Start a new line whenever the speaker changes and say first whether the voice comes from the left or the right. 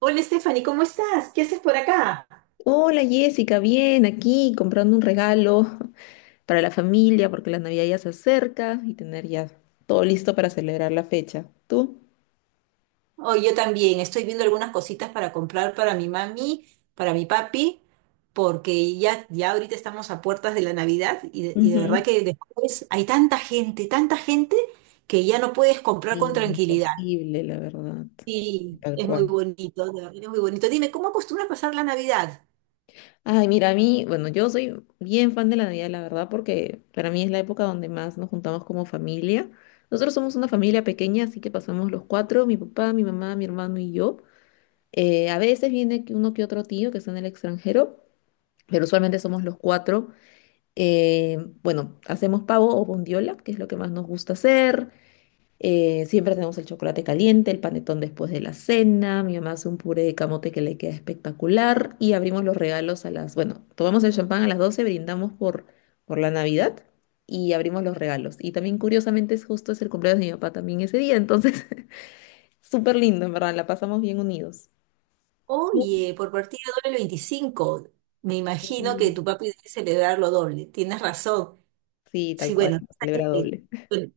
right: Hola Stephanie, ¿cómo estás? ¿Qué haces por acá?
left: Hola Jessica, bien, aquí comprando un regalo para la familia porque la Navidad ya se acerca y tener ya todo listo para celebrar la fecha. ¿Tú?
right: Oh, yo también, estoy viendo algunas cositas para comprar para mi mami, para mi papi, porque ya ahorita estamos a puertas de la Navidad y de verdad
left: Ujú.
right: que después hay tanta gente que ya no puedes comprar con tranquilidad.
left: Imposible, la verdad.
right: Sí,
left: Tal
right: es muy
left: cual.
right: bonito, de verdad, es muy bonito. Dime, ¿cómo acostumbras pasar la Navidad?
left: Ay, mira, a mí, bueno, yo soy bien fan de la Navidad, la verdad, porque para mí es la época donde más nos juntamos como familia. Nosotros somos una familia pequeña, así que pasamos los cuatro, mi papá, mi mamá, mi hermano y yo. A veces viene que uno que otro tío que está en el extranjero, pero usualmente somos los cuatro. Eh, bueno, hacemos pavo o bondiola, que es lo que más nos gusta hacer. Siempre tenemos el chocolate caliente, el panetón después de la cena. Mi mamá hace un puré de camote que le queda espectacular. Y abrimos los regalos a las, bueno, tomamos el champán a las 12 brindamos por la Navidad y abrimos los regalos. Y también, curiosamente, es el cumpleaños de mi papá también ese día. Entonces, súper lindo, en verdad, la pasamos bien unidos. No,
right: Oye, por partida doble el 25. Me imagino que
left: sí,
right: tu papi debe celebrarlo doble. Tienes razón.
left: sí, tal
right: Sí,
left: cual,
right: bueno,
left: celebra doble.
right: bueno,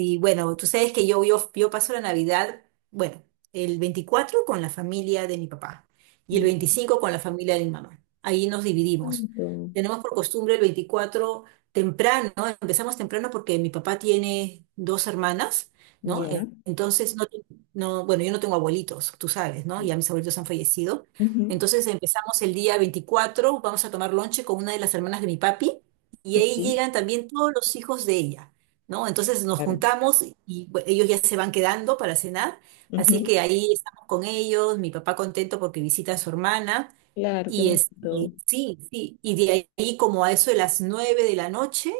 right: y bueno, tú sabes que yo paso la Navidad, bueno, el 24 con la familia de mi papá y el
left: Ujú. Qué
right: 25 con la familia de mi mamá. Ahí nos dividimos.
left: bonito.
right: Tenemos por costumbre el 24 temprano, ¿no? Empezamos temprano porque mi papá tiene dos hermanas, ¿no?
left: Ya.
right: Entonces, bueno, yo no tengo abuelitos, tú sabes, ¿no? Ya mis abuelitos han fallecido.
left: Ujú.
right: Entonces empezamos el día veinticuatro, vamos a tomar lonche con una de las hermanas de mi papi y
left: Ok,
right: ahí llegan también todos los hijos de ella. ¿No? Entonces nos
left: claro.
right: juntamos y ellos ya se van quedando para cenar, así
left: Ujú,
right: que ahí estamos con ellos, mi papá contento porque visita a su hermana,
left: claro, qué
right: y
left: bonito.
right: sí, sí, y de ahí como a eso de las nueve de la noche,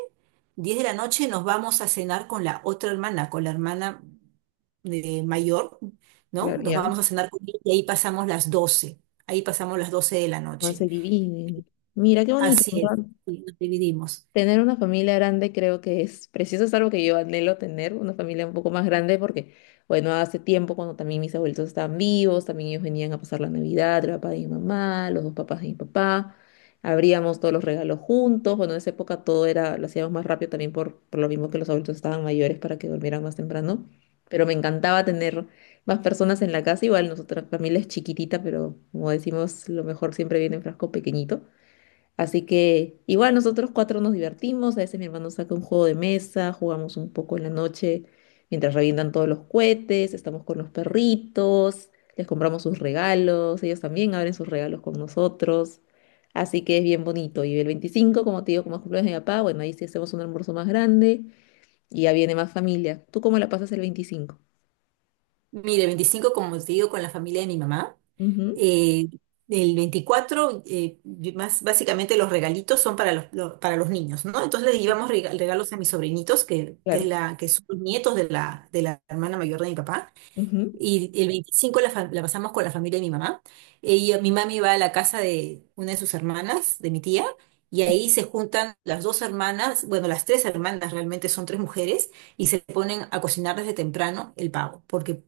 right: 10 de la noche nos vamos a cenar con la otra hermana, con la hermana mayor, ¿no?
left: Claro,
right: Nos
left: ya.
right: vamos a cenar con ella y ahí pasamos las 12 de la
left: No
right: noche.
left: se dividen. Mira, qué bonito,
right: Así es,
left: ¿verdad?
right: sí, nos dividimos.
left: Tener una familia grande creo que es preciso, es algo que yo anhelo tener, una familia un poco más grande, porque, bueno, hace tiempo cuando también mis abuelitos estaban vivos, también ellos venían a pasar la Navidad, el papá de mi mamá, los dos papás de mi papá, abríamos todos los regalos juntos, bueno, en esa época todo era, lo hacíamos más rápido también por lo mismo que los adultos estaban mayores para que durmieran más temprano, pero me encantaba tener más personas en la casa, igual nuestra familia es chiquitita, pero como decimos, lo mejor siempre viene en frasco pequeñito. Así que igual nosotros cuatro nos divertimos, a veces mi hermano saca un juego de mesa, jugamos un poco en la noche mientras revientan todos los cohetes, estamos con los perritos, les compramos sus regalos, ellos también abren sus regalos con nosotros. Así que es bien bonito. Y el 25, como te digo, como es cumpleaños de mi papá, bueno, ahí sí hacemos un almuerzo más grande y ya viene más familia. ¿Tú cómo la pasas el 25?
right: Mire, 25 como te digo, con la familia de mi mamá.
left: Ujú,
right: Eh, el 24 más básicamente los regalitos son para para los niños, ¿no? Entonces les llevamos regalos a mis sobrinitos, es
left: claro.
right: que son los nietos de de la hermana mayor de mi papá.
left: Ujú.
right: Y el 25 la, fa- la pasamos con la familia de mi mamá. Ella, mi mami va a la casa de una de sus hermanas, de mi tía, y ahí se juntan las dos hermanas, bueno, las tres hermanas, realmente son tres mujeres, y se ponen a cocinar desde temprano el pavo, porque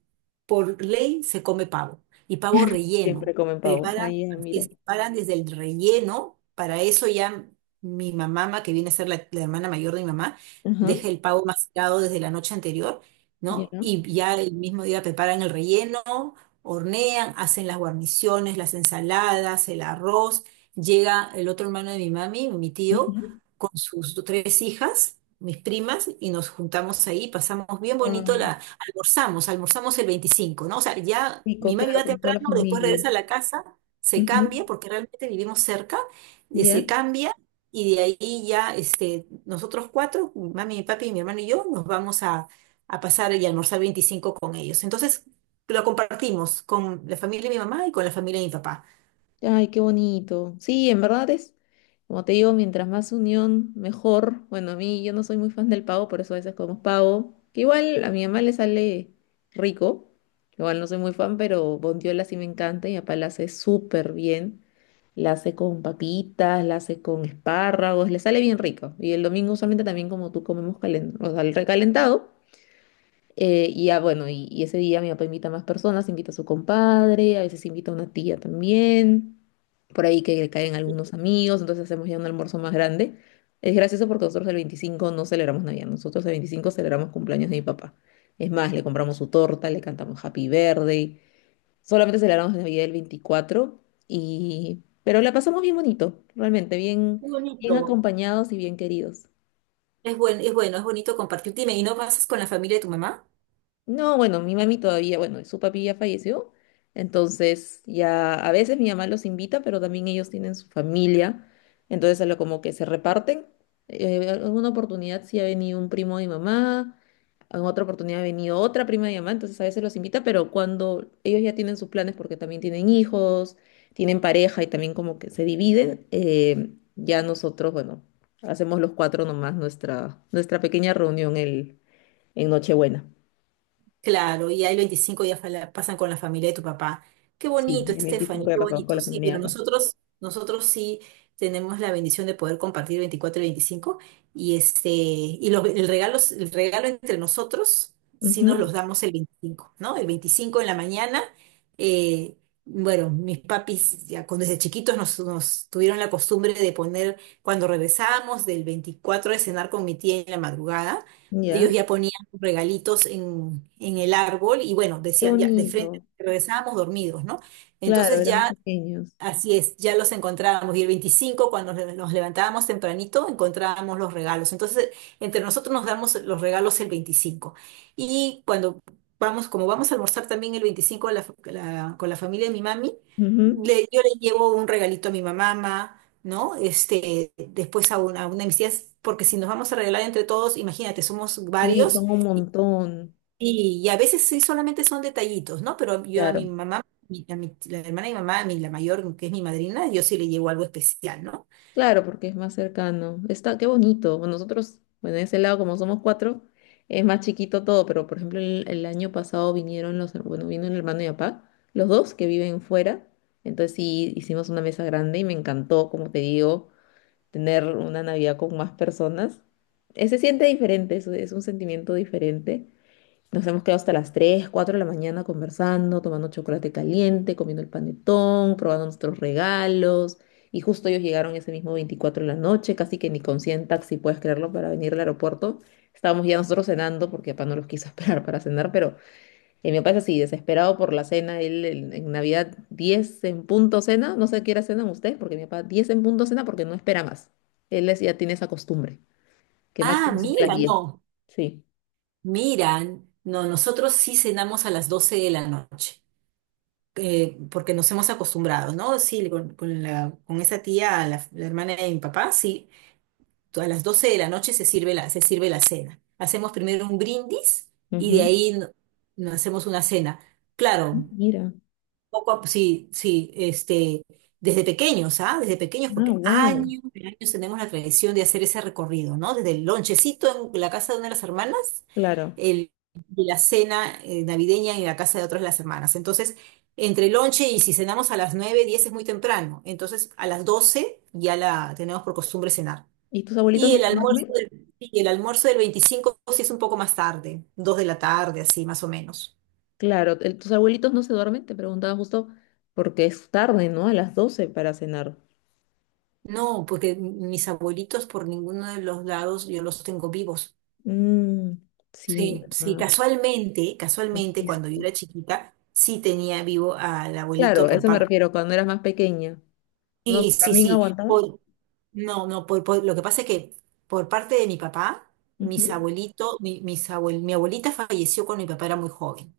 right: por ley se come pavo, y pavo relleno.
left: Siempre comen pavo.
right: Preparan,
left: Ahí,
right: así
left: mira.
right: es, preparan desde el relleno, para eso ya mi mamá, que viene a ser la hermana mayor de mi mamá,
left: Ajá,
right: deja el pavo macerado desde la noche anterior,
left: ya.
right: ¿no? Y ya el mismo día preparan el relleno, hornean, hacen las guarniciones, las ensaladas, el arroz. Llega el otro hermano de mi mami, mi tío,
left: Ujú.
right: con sus tres hijas, mis primas, y nos juntamos ahí, pasamos bien bonito,
left: Guau.
right: almorzamos, almorzamos el veinticinco, ¿no? O sea, ya
left: Rico,
right: mi mami
left: claro,
right: va
left: con toda la
right: temprano, después
left: familia.
right: regresa a la casa, se
left: Ujú.
right: cambia, porque realmente vivimos cerca, se
left: ¿Ya?
right: cambia. Y de ahí ya nosotros cuatro, mi mami, mi papi, mi hermano y yo, nos vamos a pasar y almorzar 25 con ellos. Entonces lo compartimos con la familia de mi mamá y con la familia de mi papá.
left: Ay, qué bonito. Sí, en verdad es, como te digo, mientras más unión, mejor. Bueno, a mí yo no soy muy fan del pavo, por eso a veces comemos pavo. Que igual a mi mamá le sale rico. Igual no soy muy fan, pero bondiola sí me encanta y mi papá la hace súper bien. La hace con papitas, la hace con espárragos, le sale bien rico. Y el domingo usualmente también como tú comemos o sea, el recalentado. Y ya, bueno, y ese día mi papá invita a más personas, invita a su compadre, a veces invita a una tía también, por ahí que le caen algunos amigos, entonces hacemos ya un almuerzo más grande. Es gracioso porque nosotros el 25 no celebramos Navidad, nosotros el 25 celebramos cumpleaños de mi papá. Es más, le compramos su torta, le cantamos Happy Birthday, solamente celebramos Navidad el 24 Pero la pasamos bien bonito, realmente, bien,
right: Es
left: bien
right: bonito,
left: acompañados y bien queridos.
right: es bueno, es bonito compartir. Dime, ¿y no pasas con la familia de tu mamá?
left: No, bueno, mi mami todavía, bueno, su papi ya falleció, entonces ya a veces mi mamá los invita, pero también ellos tienen su familia, entonces a lo como que se reparten. Alguna oportunidad sí ha venido un primo de mi mamá, en otra oportunidad ha venido otra prima de mi mamá, entonces a veces los invita, pero cuando ellos ya tienen sus planes porque también tienen hijos, tienen pareja y también como que se dividen, ya nosotros, bueno, hacemos los cuatro nomás nuestra, pequeña reunión en Nochebuena.
right: Claro, y ahí los 25 días pasan con la familia de tu papá. Qué
left: Sí,
right: bonito,
left: el 25
right: Stephanie,
left: ya
right: qué
left: pasamos con
right: bonito.
left: la
right: Sí,
left: familia
right: pero
left: de papá.
right: nosotros sí tenemos la bendición de poder compartir 24 y 25, y el regalo entre nosotros sí
left: Ujú.
right: nos los damos el 25, ¿no? El 25 en la mañana. eh, bueno, Mis papis ya desde chiquitos nos tuvieron la costumbre de poner, cuando regresábamos del 24 de cenar con mi tía en la madrugada, ellos
left: Ya,
right: ya ponían regalitos en el árbol, y bueno,
left: qué
right: decían ya, de frente
left: bonito.
right: regresábamos dormidos, ¿no?
left: Claro,
right: Entonces
left: éramos
right: ya,
left: pequeños.
right: así es, ya los encontrábamos y el 25 cuando nos levantábamos tempranito encontrábamos los regalos. Entonces entre nosotros nos damos los regalos el 25 y cuando vamos, como vamos a almorzar también el 25 con la familia de mi mami,
left: Ujú.
right: yo le llevo un regalito a mi mamá. ¿No? Este, después a una de mis tías, porque si nos vamos a regalar entre todos, imagínate, somos
left: Sí,
right: varios,
left: son un montón.
right: y a veces sí solamente son detallitos, ¿no? Pero yo a mi
left: Claro,
right: mamá, a mi, la hermana de mi mamá, la mayor, que es mi madrina, yo sí le llevo algo especial, ¿no?
left: claro, porque es más cercano. Está, qué bonito. Bueno, nosotros, bueno, en ese lado, como somos cuatro, es más chiquito todo, pero por ejemplo, el año pasado vinieron bueno, vino el hermano y papá, los dos que viven fuera. Entonces sí, hicimos una mesa grande y me encantó, como te digo, tener una Navidad con más personas. Se siente diferente, es un sentimiento diferente. Nos hemos quedado hasta las 3, 4 de la mañana conversando, tomando chocolate caliente, comiendo el panetón, probando nuestros regalos. Y justo ellos llegaron ese mismo 24 de la noche, casi que ni con 100 taxi, puedes creerlo, para venir al aeropuerto. Estábamos ya nosotros cenando porque papá no los quiso esperar para cenar, pero y mi papá es así, desesperado por la cena. Él en Navidad 10 en punto cena. No sé a qué hora cenan ustedes, porque mi papá 10 en punto cena porque no espera más. Ya tiene esa costumbre, que
right: Ah,
left: máximo son las
right: mira,
left: 10.
right: no,
left: Sí.
right: miran, no, nosotros sí cenamos a las 12 de la noche, porque nos hemos acostumbrado, ¿no? Sí, con con esa tía, la hermana de mi papá, sí, a las 12 de la noche se sirve la cena. Hacemos primero un brindis y de
left: Ujú.
right: ahí no hacemos una cena. Claro.
left: Mira.
right: Sí, sí, desde pequeños, ¿ah? Desde pequeños,
left: Ah,
right: porque
left: wow.
right: años y años tenemos la tradición de hacer ese recorrido, ¿no? Desde el lonchecito en la casa de una de las hermanas,
left: Claro.
right: el, y la cena navideña en la casa de otras de las hermanas. Entonces, entre el lonche, y si cenamos a las 9 10 es muy temprano. Entonces, a las 12 ya la tenemos por costumbre cenar.
left: ¿Y tus abuelitos no se duermen?
right: Y el almuerzo del 25 sí es un poco más tarde, 2 de la tarde, así más o menos.
left: Claro, tus abuelitos no se duermen, te preguntaba justo porque es tarde, ¿no? A las 12 para cenar.
right: No, porque mis abuelitos por ninguno de los lados yo los tengo vivos.
left: Mm, sí,
right: Sí, sí,
left: ¿verdad?
right: casualmente, casualmente cuando yo
left: Dijiste.
right: era chiquita, sí tenía vivo al
left: Claro,
right: abuelito
left: a
right: por
left: eso me
right: parte.
left: refiero, cuando eras más pequeña. No
right: Sí,
left: sé,
right: sí,
left: ¿también
right: sí.
left: aguantaban?
right: No, no, lo que pasa es que por parte de mi papá, mis
left: Ujú.
right: abuelitos, mi, mis abuel- mi abuelita falleció cuando mi papá era muy joven.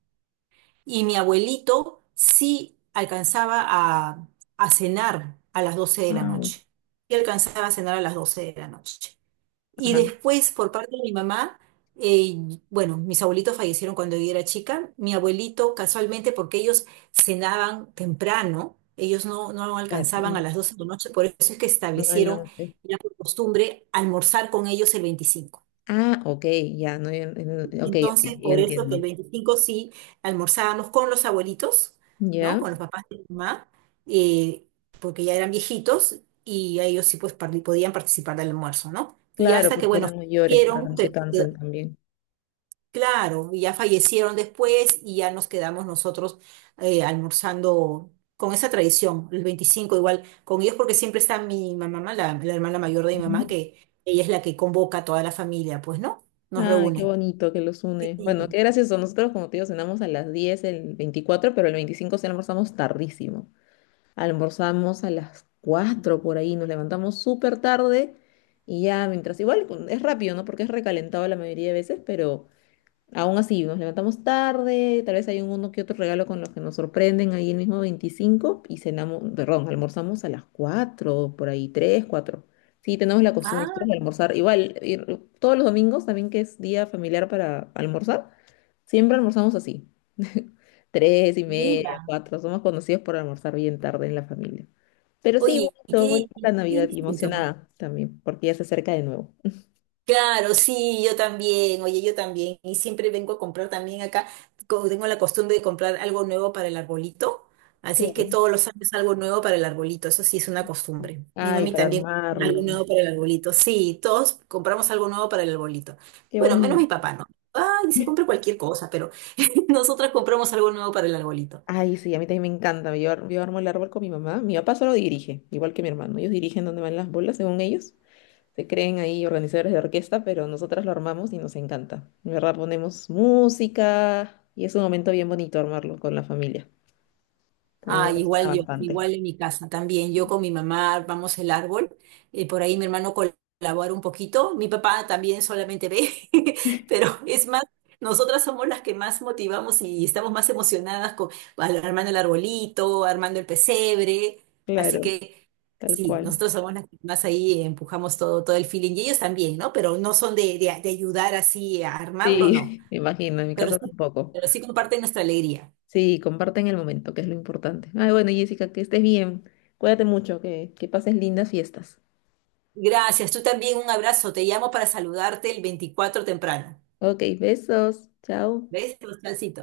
right: Y mi abuelito sí a cenar a las 12 de la
left: Ah,
right: noche. Y alcanzaba a cenar a las 12 de la noche. Y
left: ajá,
right: después, por parte de mi mamá, eh, bueno, mis abuelitos fallecieron cuando yo era chica. Mi abuelito, casualmente, porque ellos cenaban temprano, ellos no
left: claro, ya,
right: alcanzaban a las 12 de la noche, por eso es que
left: no el
right: establecieron
left: lonche.
right: la costumbre almorzar con ellos el veinticinco.
left: Ah, ok, ya, no, ya, ok, ok,
right: Entonces,
left: ya
right: por eso que el
left: entiendo.
right: 25 sí almorzábamos con los abuelitos, ¿no?
left: ¿Ya?
right: Con los papás de mi mamá, eh, porque ya eran viejitos y ellos sí pues podían participar del almuerzo, ¿no? Y
left: Claro,
right: hasta que,
left: porque
right: bueno,
left: eran mayores para que
right: hicieron,
left: no se
right: pero
left: cansen también.
right: claro, y ya fallecieron después y ya nos quedamos nosotros almorzando con esa tradición, el 25 igual con ellos, porque siempre está mi mamá, la hermana mayor de mi mamá,
left: Ujú.
right: que ella es la que convoca a toda la familia, pues, ¿no? Nos
left: Ay, qué
right: reúne.
left: bonito que los une. Bueno,
right: Sí.
left: qué gracioso. Nosotros, como te digo, cenamos a las 10 el 24 pero el 25 sí almorzamos tardísimo. Almorzamos a las 4 por ahí, nos levantamos súper tarde y ya mientras, igual es rápido, ¿no? Porque es recalentado la mayoría de veces, pero aún así, nos levantamos tarde, tal vez hay un uno que otro regalo con los que nos sorprenden ahí el mismo 25 y cenamos, perdón, almorzamos a las 4 por ahí 3 cuatro. Sí, tenemos la costumbre
right: Ah,
left: nosotros de almorzar. Igual, todos los domingos también que es día familiar para almorzar, siempre almorzamos así. Tres y
right: mira.
left: media, cuatro, somos conocidos por almorzar bien tarde en la familia. Pero sí,
right: Oye,
left: bonito,
right: qué,
left: bonito la
right: qué
left: Navidad y
right: distinto.
left: emocionada también, porque ya se acerca de nuevo.
right: Claro, sí, yo también, oye, yo también. Y siempre vengo a comprar también acá, tengo la costumbre de comprar algo nuevo para el arbolito, así es que
left: Claro.
right: todos los años algo nuevo para el arbolito, eso sí es una costumbre. Mi
left: Ay,
right: mami
left: para
right: también, algo
left: armarlo.
right: nuevo para el arbolito, sí, todos compramos algo nuevo para el arbolito.
left: Qué
right: Bueno, menos
left: bonito.
right: mi papá, ¿no? Ay, se compra cualquier cosa, pero nosotras compramos algo nuevo para el arbolito.
left: Ay, sí, a mí también me encanta. Yo armo el árbol con mi mamá. Mi papá solo dirige, igual que mi hermano. Ellos dirigen donde van las bolas, según ellos. Se creen ahí organizadores de orquesta, pero nosotras lo armamos y nos encanta. De verdad, ponemos música y es un momento bien bonito armarlo con la familia. También me
right: Ah, igual
left: emociona
right: yo,
left: bastante.
right: igual en mi casa también. Yo con mi mamá armamos el árbol, por ahí mi hermano colabora un poquito, mi papá también solamente ve, pero es más, nosotras somos las que más motivamos y estamos más emocionadas con armando el arbolito, armando el pesebre, así
left: Claro,
right: que
left: tal
right: sí,
left: cual.
right: nosotros somos las que más ahí empujamos todo, todo el feeling y ellos también, ¿no? Pero no son de, de ayudar así a armarlo, no,
left: Sí, me imagino, en mi
right: pero
left: casa
right: sí,
left: tampoco.
right: pero sí comparten nuestra alegría.
left: Sí, comparten el momento, que es lo importante. Ay, bueno, Jessica, que estés bien. Cuídate mucho, que pases lindas fiestas.
right: Gracias, tú también, un abrazo. Te llamo para saludarte el 24 temprano.
left: Ok, besos. Chao.
right: ¿Ves, Bastancito?